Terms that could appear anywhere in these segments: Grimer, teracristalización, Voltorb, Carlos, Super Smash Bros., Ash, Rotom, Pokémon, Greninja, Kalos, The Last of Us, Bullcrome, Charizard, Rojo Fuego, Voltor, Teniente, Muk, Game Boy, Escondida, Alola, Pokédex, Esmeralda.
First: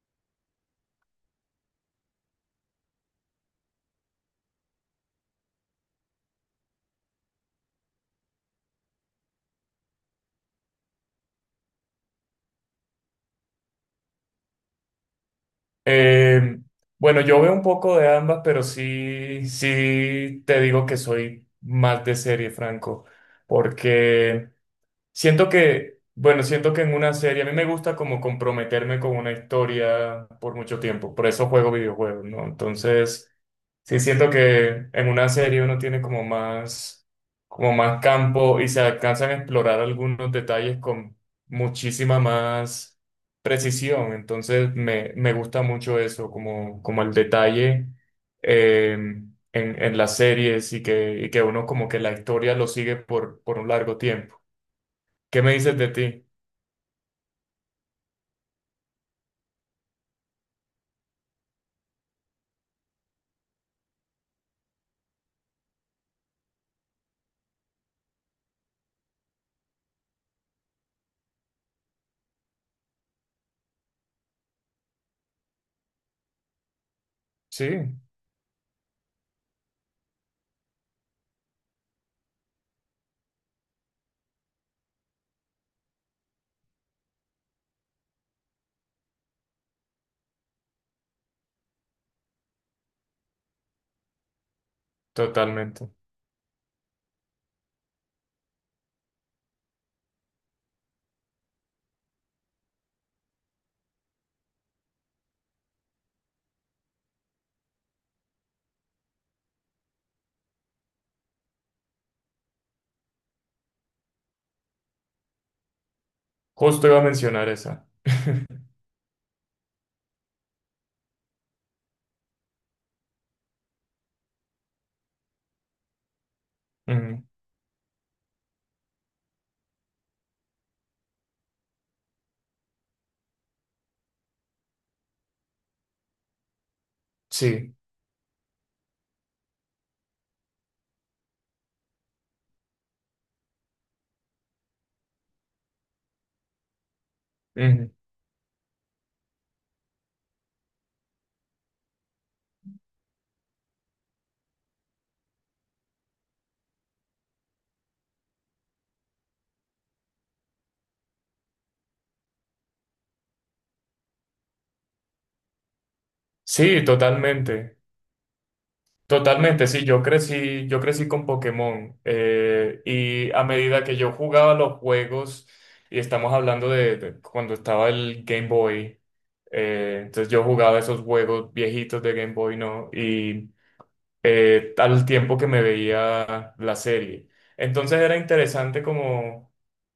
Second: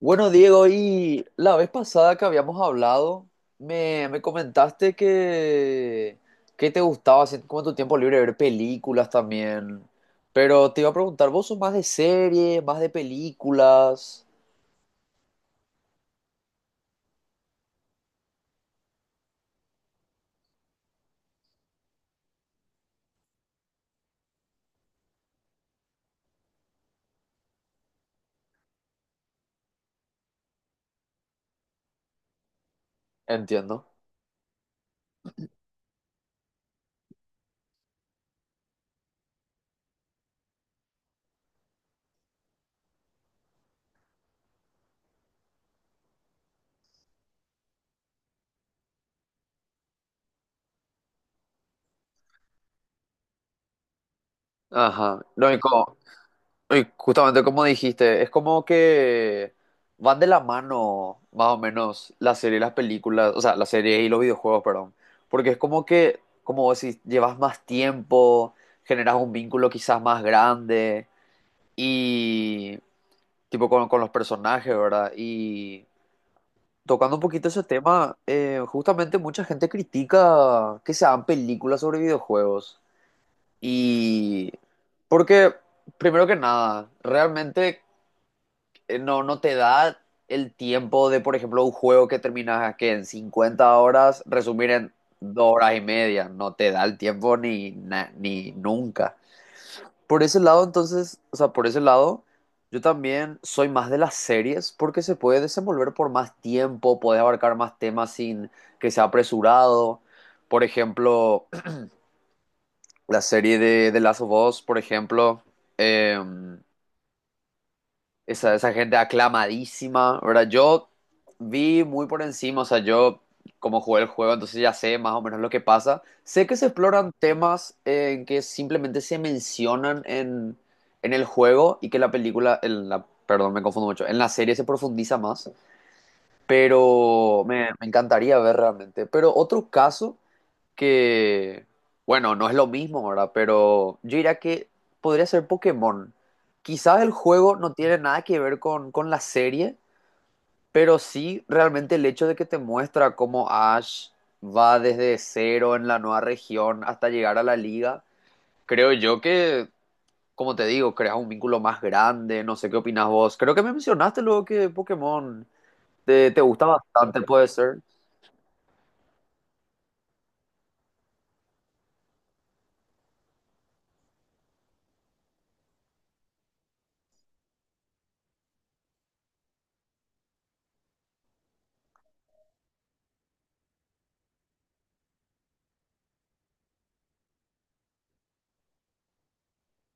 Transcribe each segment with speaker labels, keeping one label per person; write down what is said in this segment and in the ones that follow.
Speaker 1: Bueno, Diego, y la vez pasada que habíamos hablado, me comentaste que te gustaba hacer como en tu tiempo libre ver películas también. Pero te iba a preguntar, ¿vos sos más de series, más de películas?
Speaker 2: Eh, bueno, yo veo un poco de ambas, pero sí, sí te digo que soy más de serie, Franco, porque siento que, bueno, siento que en una serie a mí me gusta como comprometerme con una historia por mucho tiempo, por eso juego videojuegos, ¿no? Entonces,
Speaker 1: Entiendo.
Speaker 2: sí siento que en una serie uno tiene como más campo y se alcanzan a explorar algunos detalles con muchísima más precisión, entonces me gusta mucho eso, como, como el detalle eh, en, en las series y que uno como que la historia lo sigue por un largo tiempo.
Speaker 1: Ajá.
Speaker 2: ¿Qué
Speaker 1: Lo
Speaker 2: me dices de
Speaker 1: único.
Speaker 2: ti?
Speaker 1: Y justamente como dijiste, es como que van de la mano, más o menos, las series y las películas, o sea, las series y los videojuegos, perdón. Porque es como que, como vos decís, llevas más tiempo, generas un vínculo quizás más grande y, tipo, con los personajes, ¿verdad? Y tocando un poquito ese
Speaker 2: Sí,
Speaker 1: tema, justamente mucha gente critica que se hagan películas sobre videojuegos. Y porque, primero que nada, realmente no te da el tiempo de, por ejemplo, un juego que terminas que en 50 horas, resumir en dos horas y
Speaker 2: totalmente.
Speaker 1: media. No te da el tiempo ni, ni nunca. Por ese lado, entonces, o sea, por ese lado, yo también soy más de las series porque se puede desenvolver por más tiempo, puedes abarcar más temas sin que sea apresurado. Por ejemplo, la serie de The Last of Us, por ejemplo, eh,
Speaker 2: Justo iba a mencionar esa.
Speaker 1: Esa, esa gente aclamadísima, ¿verdad? Yo vi muy por encima, o sea, yo como jugué el juego, entonces ya sé más o menos lo que pasa. Sé que se exploran
Speaker 2: Mm,
Speaker 1: temas en que simplemente se mencionan en el juego y que la película, en la, perdón, me confundo mucho, en la serie se profundiza más. Pero
Speaker 2: sí,
Speaker 1: me encantaría ver realmente. Pero otro caso que, bueno, no es lo mismo, ¿verdad? Pero yo diría que podría ser Pokémon. Quizás el juego no
Speaker 2: ujú.
Speaker 1: tiene nada que ver con la serie, pero sí realmente el hecho de que te muestra cómo Ash va desde cero en la nueva región hasta llegar a la liga. Creo yo que, como te digo, creas un vínculo más grande. No sé qué opinas vos. Creo que me mencionaste luego que Pokémon te gusta
Speaker 2: Sí,
Speaker 1: bastante, puede ser.
Speaker 2: totalmente. Totalmente, sí, yo crecí con Pokémon, y a medida que yo jugaba los juegos, y estamos hablando de cuando estaba el Game Boy, entonces yo jugaba esos juegos viejitos de Game Boy, ¿no? Y al tiempo que me veía la serie. Entonces era interesante como,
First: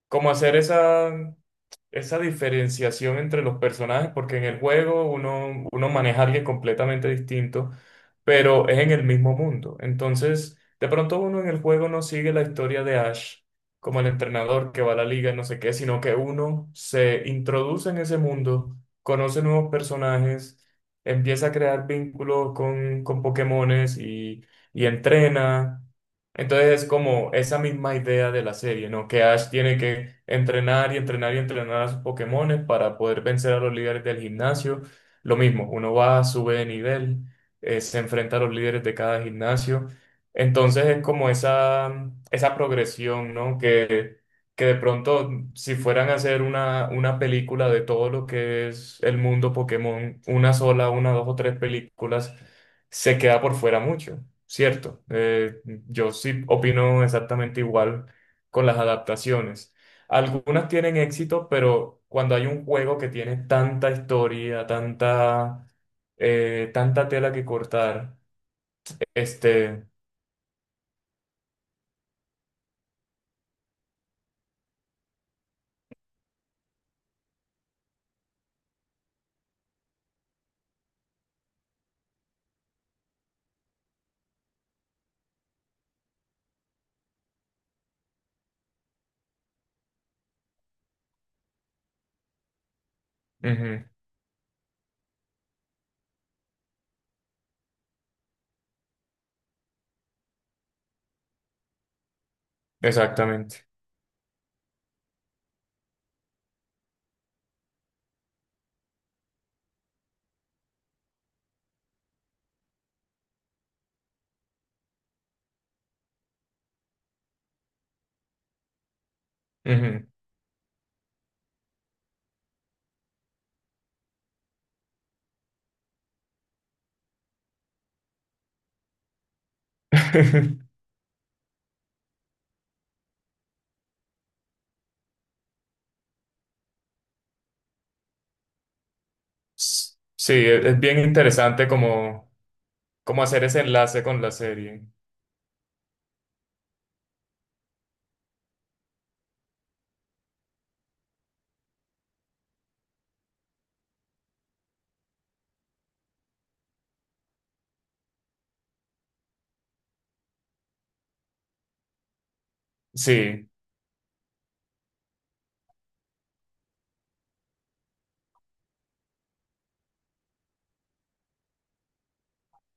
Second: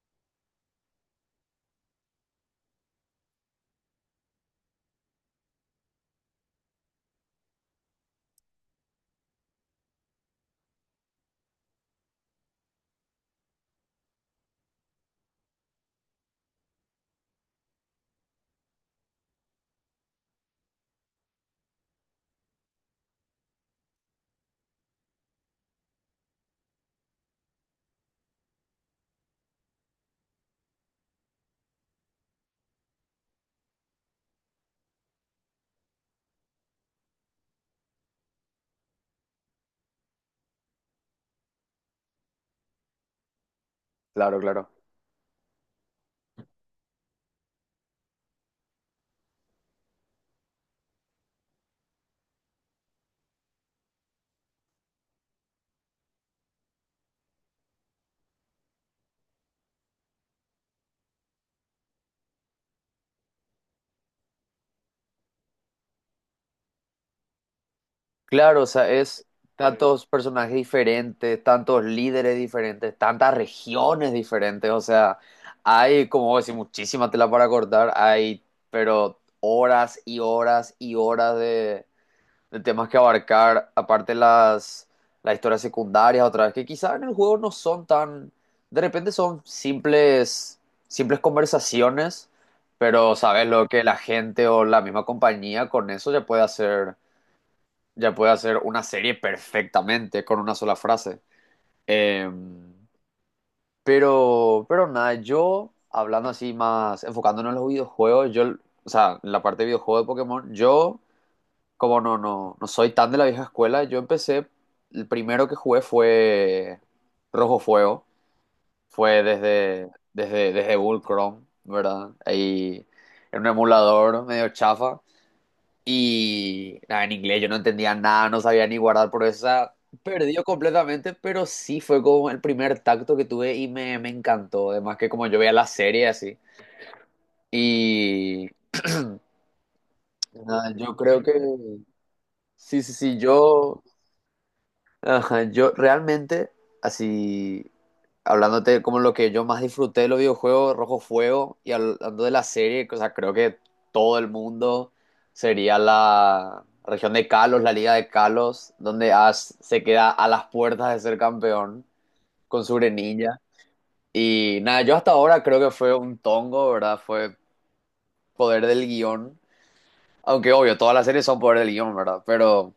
Speaker 2: como hacer esa, esa diferenciación entre los personajes, porque en el juego uno maneja a alguien completamente distinto, pero es en el mismo mundo. Entonces, de pronto uno en el juego no sigue la historia de Ash como el entrenador que va a la liga y no sé qué, sino que uno se introduce en ese mundo, conoce nuevos personajes empieza a crear vínculos con Pokémones y entrena. Entonces es como esa misma idea de la serie, ¿no? Que Ash tiene que entrenar y entrenar y entrenar a sus Pokémones para poder vencer a los líderes del gimnasio. Lo mismo, uno va, sube de nivel, se enfrenta a los líderes de cada gimnasio. Entonces es como esa progresión, ¿no? Que
Speaker 1: Claro,
Speaker 2: que
Speaker 1: claro.
Speaker 2: de pronto, si fueran a hacer una película de todo lo que es el mundo Pokémon, una sola, una, dos o tres películas, se queda por fuera mucho, ¿cierto? Yo sí opino exactamente igual con las adaptaciones. Algunas tienen éxito, pero cuando hay un juego que tiene tanta historia, tanta, tanta tela que cortar,
Speaker 1: Claro, o sea, es
Speaker 2: este,
Speaker 1: tantos personajes diferentes, tantos líderes diferentes, tantas regiones diferentes, o sea, hay, como vos decís, muchísima tela para cortar, hay, pero horas y horas y horas de temas que abarcar, aparte las historias secundarias, otra vez, que quizás en el juego no son tan, de repente son simples, simples conversaciones, pero sabes lo que
Speaker 2: ujú,
Speaker 1: la gente o la misma compañía con eso ya puede hacer una serie perfectamente con una sola frase. Eh,
Speaker 2: exactamente.
Speaker 1: pero nada, yo hablando así más, enfocándonos en los videojuegos, yo, o sea, en la parte de videojuegos de Pokémon, yo, como no soy tan de la vieja escuela, yo empecé, el primero que jugué fue Rojo Fuego, fue
Speaker 2: Ujú.
Speaker 1: desde Bullcrome, ¿verdad? Ahí en un emulador medio chafa. Y nada, en inglés yo no entendía nada, no sabía ni guardar por esa. Perdió completamente, pero sí fue como el primer tacto que tuve y me encantó. Además que como yo veía la serie así. Y
Speaker 2: Sí, e-
Speaker 1: nada,
Speaker 2: es
Speaker 1: yo
Speaker 2: bien
Speaker 1: creo que
Speaker 2: interesante como,
Speaker 1: sí, sí, sí,
Speaker 2: como hacer ese
Speaker 1: yo
Speaker 2: enlace con la serie.
Speaker 1: Ajá, yo realmente, así, hablándote como lo que yo más disfruté de los videojuegos, Rojo Fuego, y hablando de la serie, o sea, creo que todo el mundo sería la región de Kalos, la liga de Kalos, donde Ash se queda a las puertas de ser campeón con su Greninja.
Speaker 2: Sí,
Speaker 1: Y nada, yo hasta ahora creo que fue un tongo, ¿verdad? Fue poder del guión. Aunque obvio, todas las series son poder del guión, ¿verdad? Pero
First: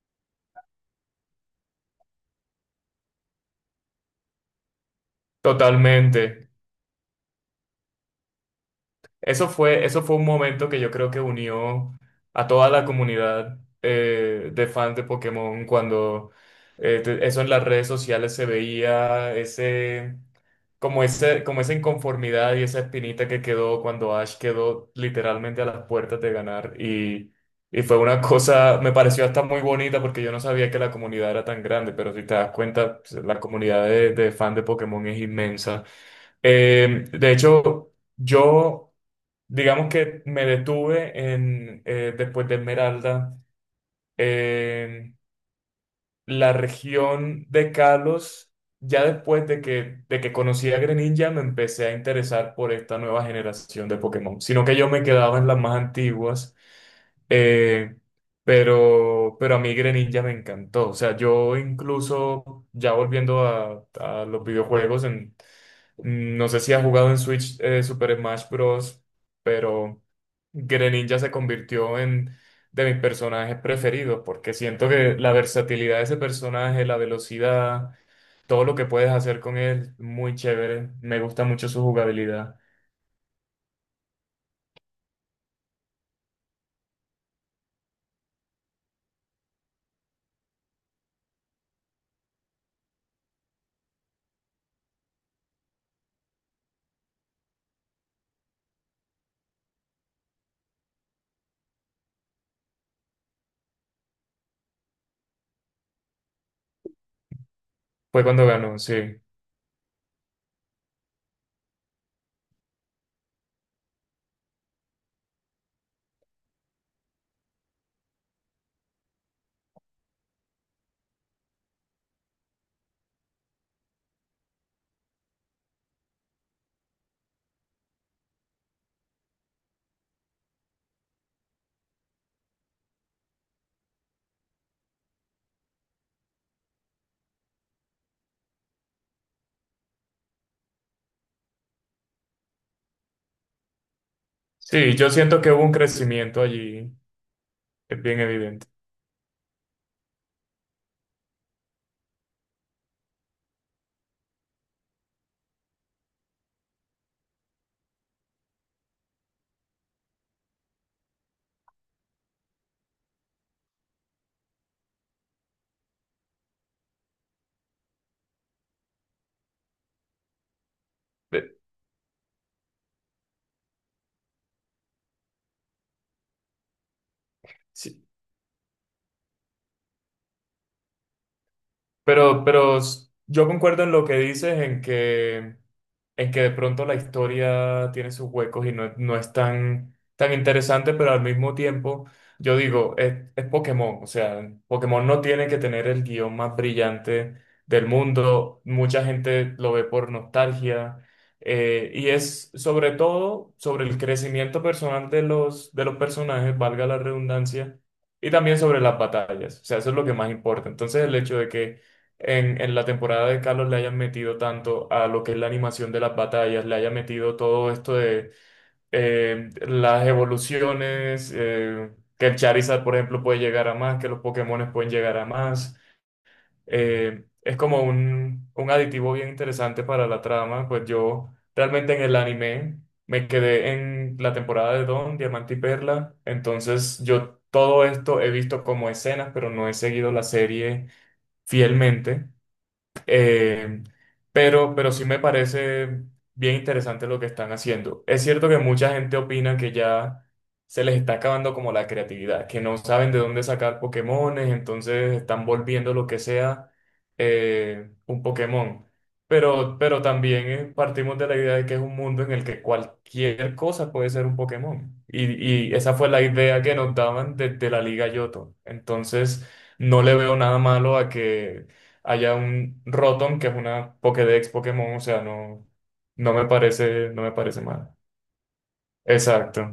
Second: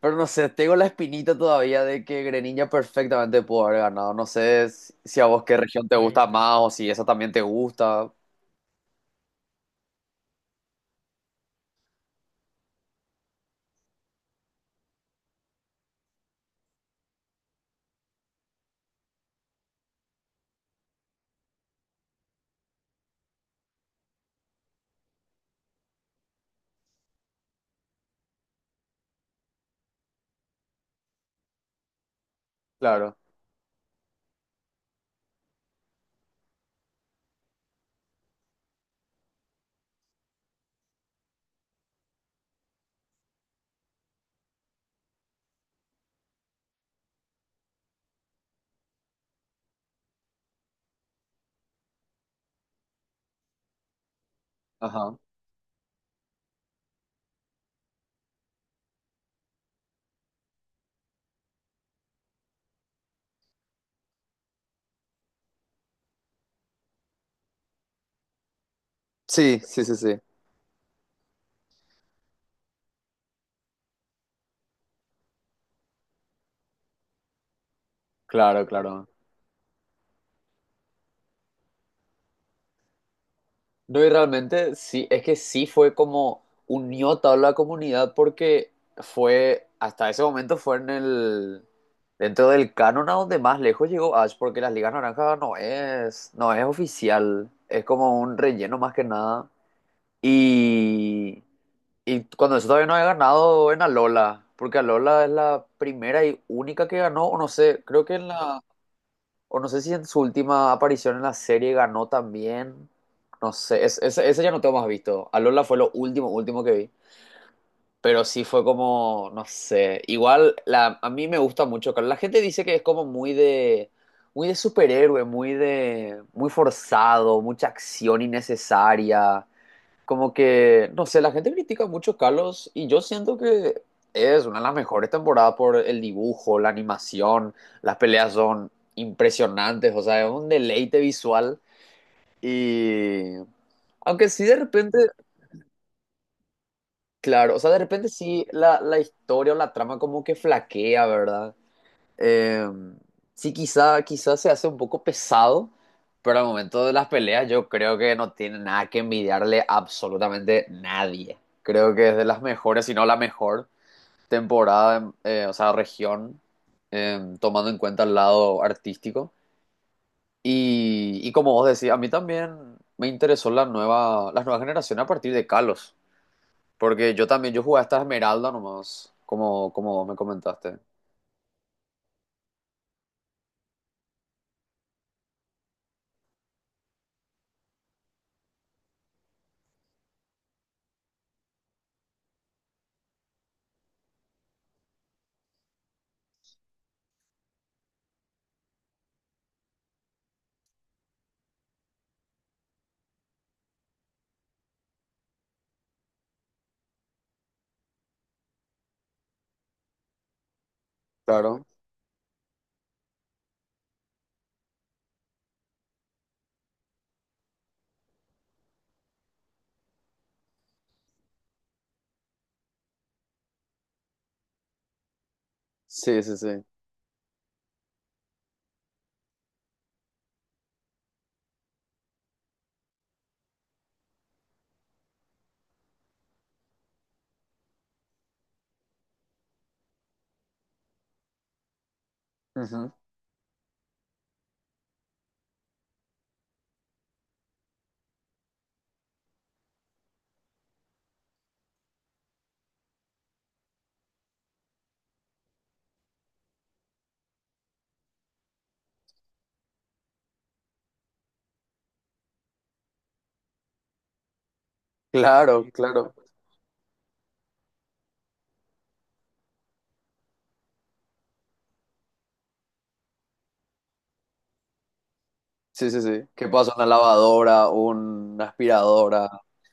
Speaker 1: Pero no sé, tengo la espinita todavía de que Greninja perfectamente pudo haber ganado. No sé si a vos qué región te sí gusta sí
Speaker 2: totalmente.
Speaker 1: más o si esa también te gusta.
Speaker 2: Eso fue un momento que yo creo que unió a toda la comunidad, de fans de Pokémon cuando eso en las redes sociales se veía, ese, como esa inconformidad y esa espinita que quedó cuando Ash quedó literalmente a las puertas de ganar. Y fue una cosa, me pareció hasta muy bonita porque yo no sabía que la comunidad era tan grande, pero si te das cuenta, pues,
Speaker 1: Claro,
Speaker 2: la comunidad de fans de Pokémon es inmensa. De hecho, yo... Digamos que me detuve en, después de Esmeralda. Eh, la región de Kalos, ya después de que conocí a Greninja, me empecé a interesar por esta nueva generación de Pokémon, sino que yo me
Speaker 1: ajá.
Speaker 2: quedaba en las más antiguas, eh, pero a mí Greninja me encantó, o sea, yo incluso, ya volviendo a los videojuegos, en, mm, no sé si has jugado en Switch, Super Smash Bros.,
Speaker 1: Sí, sí, sí,
Speaker 2: pero...
Speaker 1: sí.
Speaker 2: Greninja se convirtió en de mis personajes preferidos, porque siento que la versatilidad de ese personaje, la velocidad, todo
Speaker 1: Claro,
Speaker 2: lo que
Speaker 1: claro.
Speaker 2: puedes hacer con él, muy chévere. Me gusta mucho su jugabilidad.
Speaker 1: No, y realmente sí, es que sí fue como unió a toda la comunidad porque fue, hasta ese momento fue dentro del canon a donde más lejos llegó Ash, porque las Ligas Naranjas no es oficial, es como un relleno más que nada. Y... Y cuando eso todavía no he ganado en Alola, porque Alola es la primera y única que ganó, o no sé, creo que
Speaker 2: Fue
Speaker 1: en
Speaker 2: cuando
Speaker 1: la,
Speaker 2: ganó, sí.
Speaker 1: o no sé si en su última aparición en la serie ganó también, no sé, ese ya no tengo más visto. Alola fue lo último, último que vi, pero sí fue como, no sé, igual la, a mí me gusta mucho, claro, la gente dice que es como muy muy de superhéroe, muy forzado, mucha acción innecesaria como que, no sé, la gente critica mucho a Carlos y yo siento que es una de las mejores temporadas por el dibujo, la animación, las peleas son impresionantes, o sea, es un deleite visual y aunque sí de
Speaker 2: Sí,
Speaker 1: repente,
Speaker 2: yo siento que hubo un crecimiento allí,
Speaker 1: claro, o sea, de
Speaker 2: es
Speaker 1: repente
Speaker 2: bien
Speaker 1: sí
Speaker 2: evidente.
Speaker 1: la historia o la trama como que flaquea, ¿verdad? Eh, sí, quizá se hace un poco pesado, pero al momento de las peleas yo creo que no tiene nada que envidiarle a absolutamente nadie. Creo que es de las mejores, si no la mejor temporada, o sea, región, tomando en cuenta el lado artístico. Y como
Speaker 2: Eh,
Speaker 1: vos decís, a mí también me interesó la nueva, las nuevas generaciones a partir de Kalos, porque yo también, yo jugué hasta
Speaker 2: sí.
Speaker 1: Esmeralda nomás, como, como vos me comentaste.
Speaker 2: Pero s- yo concuerdo en lo que dices, en que de pronto la historia tiene sus huecos y no, no es tan, tan interesante, pero al mismo tiempo, yo digo, es Pokémon, o sea, Pokémon no tiene que tener el guión más brillante del mundo, mucha gente lo ve por nostalgia, y es sobre todo sobre el crecimiento personal de los personajes, valga la redundancia, y también sobre las batallas, o sea, eso es lo que más importa. Entonces, el hecho de
Speaker 1: Claro.
Speaker 2: que en la temporada de Carlos le hayan metido tanto a lo que es la animación de las batallas, le hayan metido todo esto de las evoluciones, que el Charizard, por ejemplo, puede llegar a más, que los Pokémones pueden llegar a más.
Speaker 1: Sí, sí, sí.
Speaker 2: Es como un aditivo bien interesante para la trama, pues yo realmente en el anime me quedé en la temporada de Don, Diamante y Perla, entonces yo todo esto he visto como escenas, pero no he seguido la serie fielmente.
Speaker 1: Ujú.
Speaker 2: Eh, pero sí me parece bien interesante lo que están haciendo. Es cierto que mucha gente opina que ya se les está acabando como la creatividad, que no saben de dónde sacar Pokémones, entonces están volviendo lo que sea un Pokémon. Pero también, partimos de la idea de que es un mundo en el que cualquier cosa puede ser un Pokémon.
Speaker 1: Claro,
Speaker 2: Y esa fue
Speaker 1: claro.
Speaker 2: la idea que nos daban desde la Liga Yoto. Entonces, no le veo nada malo a que haya un Rotom que es una Pokédex Pokémon, o sea, no,
Speaker 1: Sí, sí, sí.
Speaker 2: no me
Speaker 1: ¿Qué pasa? Una
Speaker 2: parece, no me parece
Speaker 1: lavadora,
Speaker 2: mal.
Speaker 1: una aspiradora.
Speaker 2: Exacto,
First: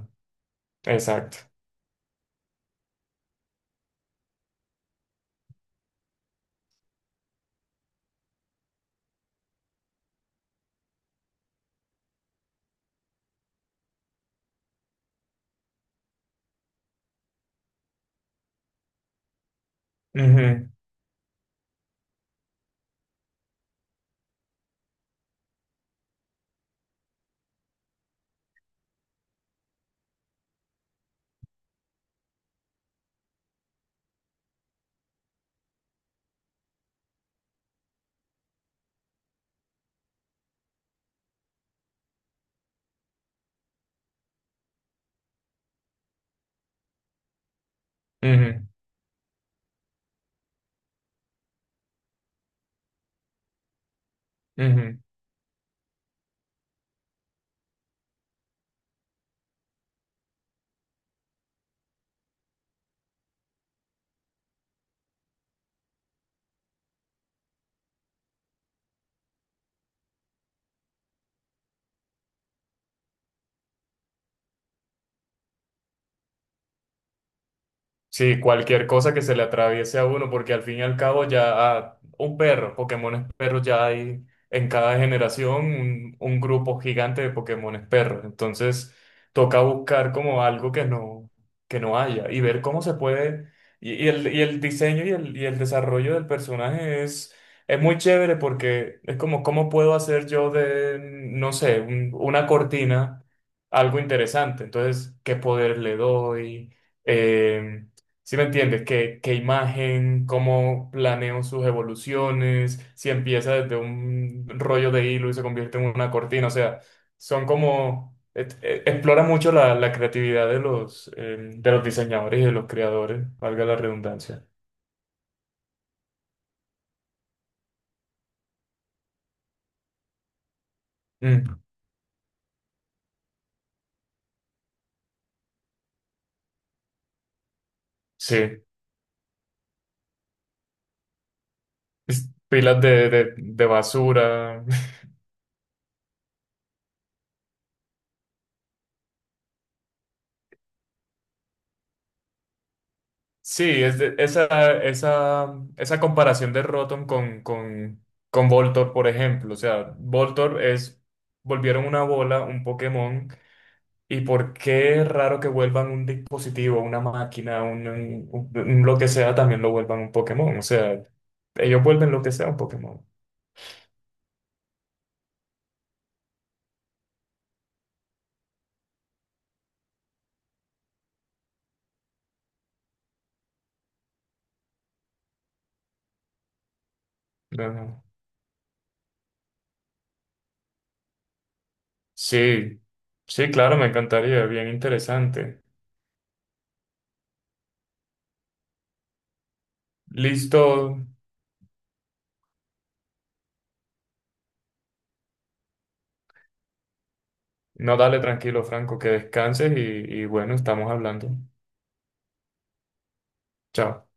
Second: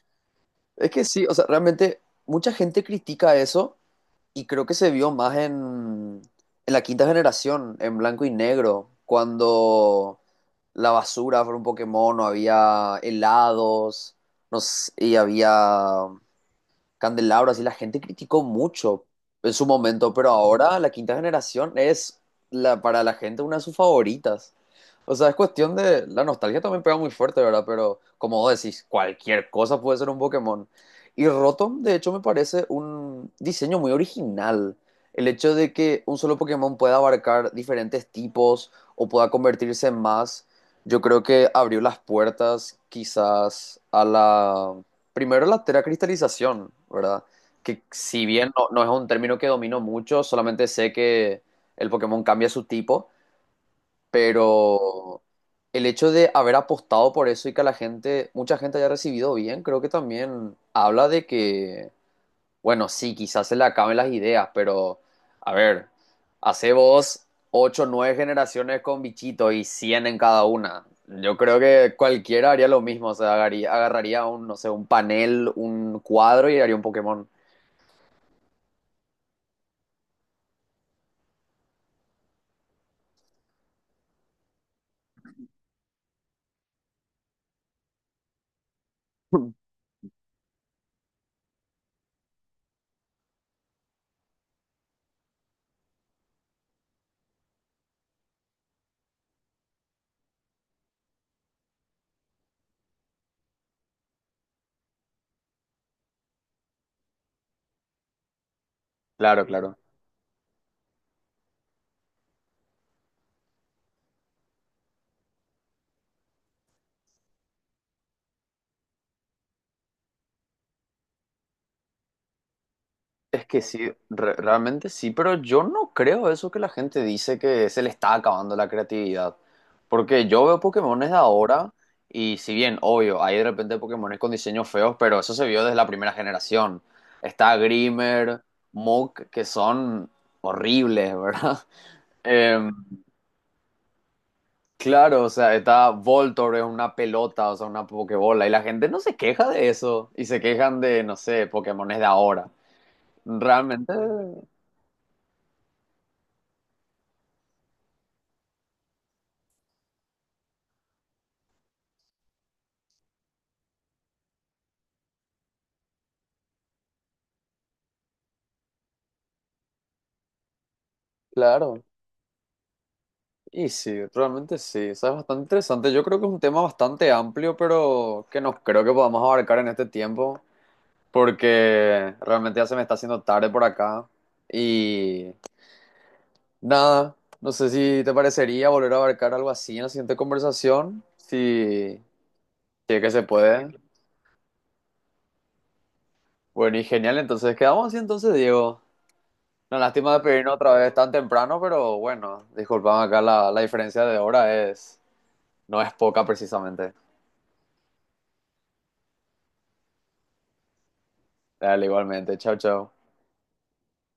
Speaker 1: Es que sí, o
Speaker 2: exacto.
Speaker 1: sea, realmente mucha gente critica eso y creo que se vio más en la quinta generación, en blanco y negro, cuando la basura fue un Pokémon, o había helados, no sé, y había Candelabro, así la gente criticó mucho en su momento, pero
Speaker 2: Ujú,
Speaker 1: ahora la quinta generación es la, para la gente una de sus favoritas. O sea, es cuestión de. La nostalgia también pega muy fuerte, ¿verdad? Pero como vos decís, cualquier cosa puede ser un Pokémon. Y Rotom, de hecho, me parece un diseño muy original. El hecho de que un solo Pokémon pueda abarcar diferentes tipos o pueda convertirse en más, yo creo que abrió las puertas quizás a la, primero la teracristalización, ¿verdad? Que si bien
Speaker 2: ujú,
Speaker 1: no es un término que domino mucho, solamente sé que el Pokémon cambia su tipo,
Speaker 2: ujú.
Speaker 1: pero el hecho de haber apostado por eso y que la gente, mucha gente haya recibido bien, creo que también habla de que bueno, sí, quizás se le acaben las ideas, pero a ver, hace vos 8, 9 generaciones con bichito y 100 en cada una. Yo creo que cualquiera haría lo mismo, o sea, agarraría un, no sé, un panel, un cuadro y haría un Pokémon.
Speaker 2: Sí, cualquier cosa que se le atraviese a uno, porque al fin y al cabo ya, un perro, Pokémones perros ya hay en cada generación un grupo gigante de Pokémones perros. Entonces toca buscar como algo que no haya y ver cómo se puede. Y el diseño y el desarrollo del personaje es muy chévere porque es como cómo puedo hacer yo de, no sé, una cortina algo interesante. Entonces, ¿qué poder le doy? Em, ¿Si me entiendes? ¿Qué, qué
Speaker 1: Claro, claro.
Speaker 2: imagen? ¿Cómo planeo sus evoluciones? Si empieza desde un rollo de hilo y se convierte en una cortina. O sea, son como... Explora mucho la, la creatividad de los diseñadores y de los creadores,
Speaker 1: Es que
Speaker 2: valga la
Speaker 1: sí,
Speaker 2: redundancia.
Speaker 1: realmente sí, pero yo no creo eso que la gente dice que se le está acabando la creatividad. Porque yo veo Pokémones de
Speaker 2: Mm,
Speaker 1: ahora y si bien, obvio, hay de repente Pokémones con diseños feos, pero eso se vio desde la primera generación. Está Grimer,
Speaker 2: sí.
Speaker 1: Muk, que son horribles, ¿verdad?
Speaker 2: Es-
Speaker 1: Eh,
Speaker 2: pilas de basura.
Speaker 1: claro, o sea, está Voltor, es una pelota, o sea, una Pokébola, y la gente no se queja de eso, y se quejan de, no sé, Pokémones de ahora.
Speaker 2: Sí,
Speaker 1: Realmente,
Speaker 2: es de- esa comparación de Rotom con Voltorb, por ejemplo. O sea, Voltorb es, volvieron una bola, un Pokémon, y por qué es raro que vuelvan un dispositivo, una máquina, un, lo que sea, también lo vuelvan un Pokémon. O sea, ellos
Speaker 1: claro.
Speaker 2: vuelven lo que sea un Pokémon.
Speaker 1: Y sí, realmente sí, o sea, es bastante interesante. Yo creo que es un tema bastante amplio, pero que no creo que podamos abarcar en este tiempo, porque realmente ya se me está haciendo tarde por acá. Y nada, no sé
Speaker 2: Ajá.
Speaker 1: si te parecería volver a abarcar algo así en la siguiente conversación, si,
Speaker 2: Sí,
Speaker 1: si es que se
Speaker 2: sí,
Speaker 1: puede.
Speaker 2: claro, me encantaría, bien interesante.
Speaker 1: Bueno, y genial, entonces quedamos así entonces, Diego. La lástima de pedirnos
Speaker 2: Listo,
Speaker 1: otra vez tan temprano, pero bueno, disculpame acá la, la diferencia de hora es, no es poca precisamente.
Speaker 2: no dale tranquilo, Franco, que descanses y bueno, estamos hablando.
Speaker 1: Dale, igualmente, chao, chao.
Speaker 2: Chao.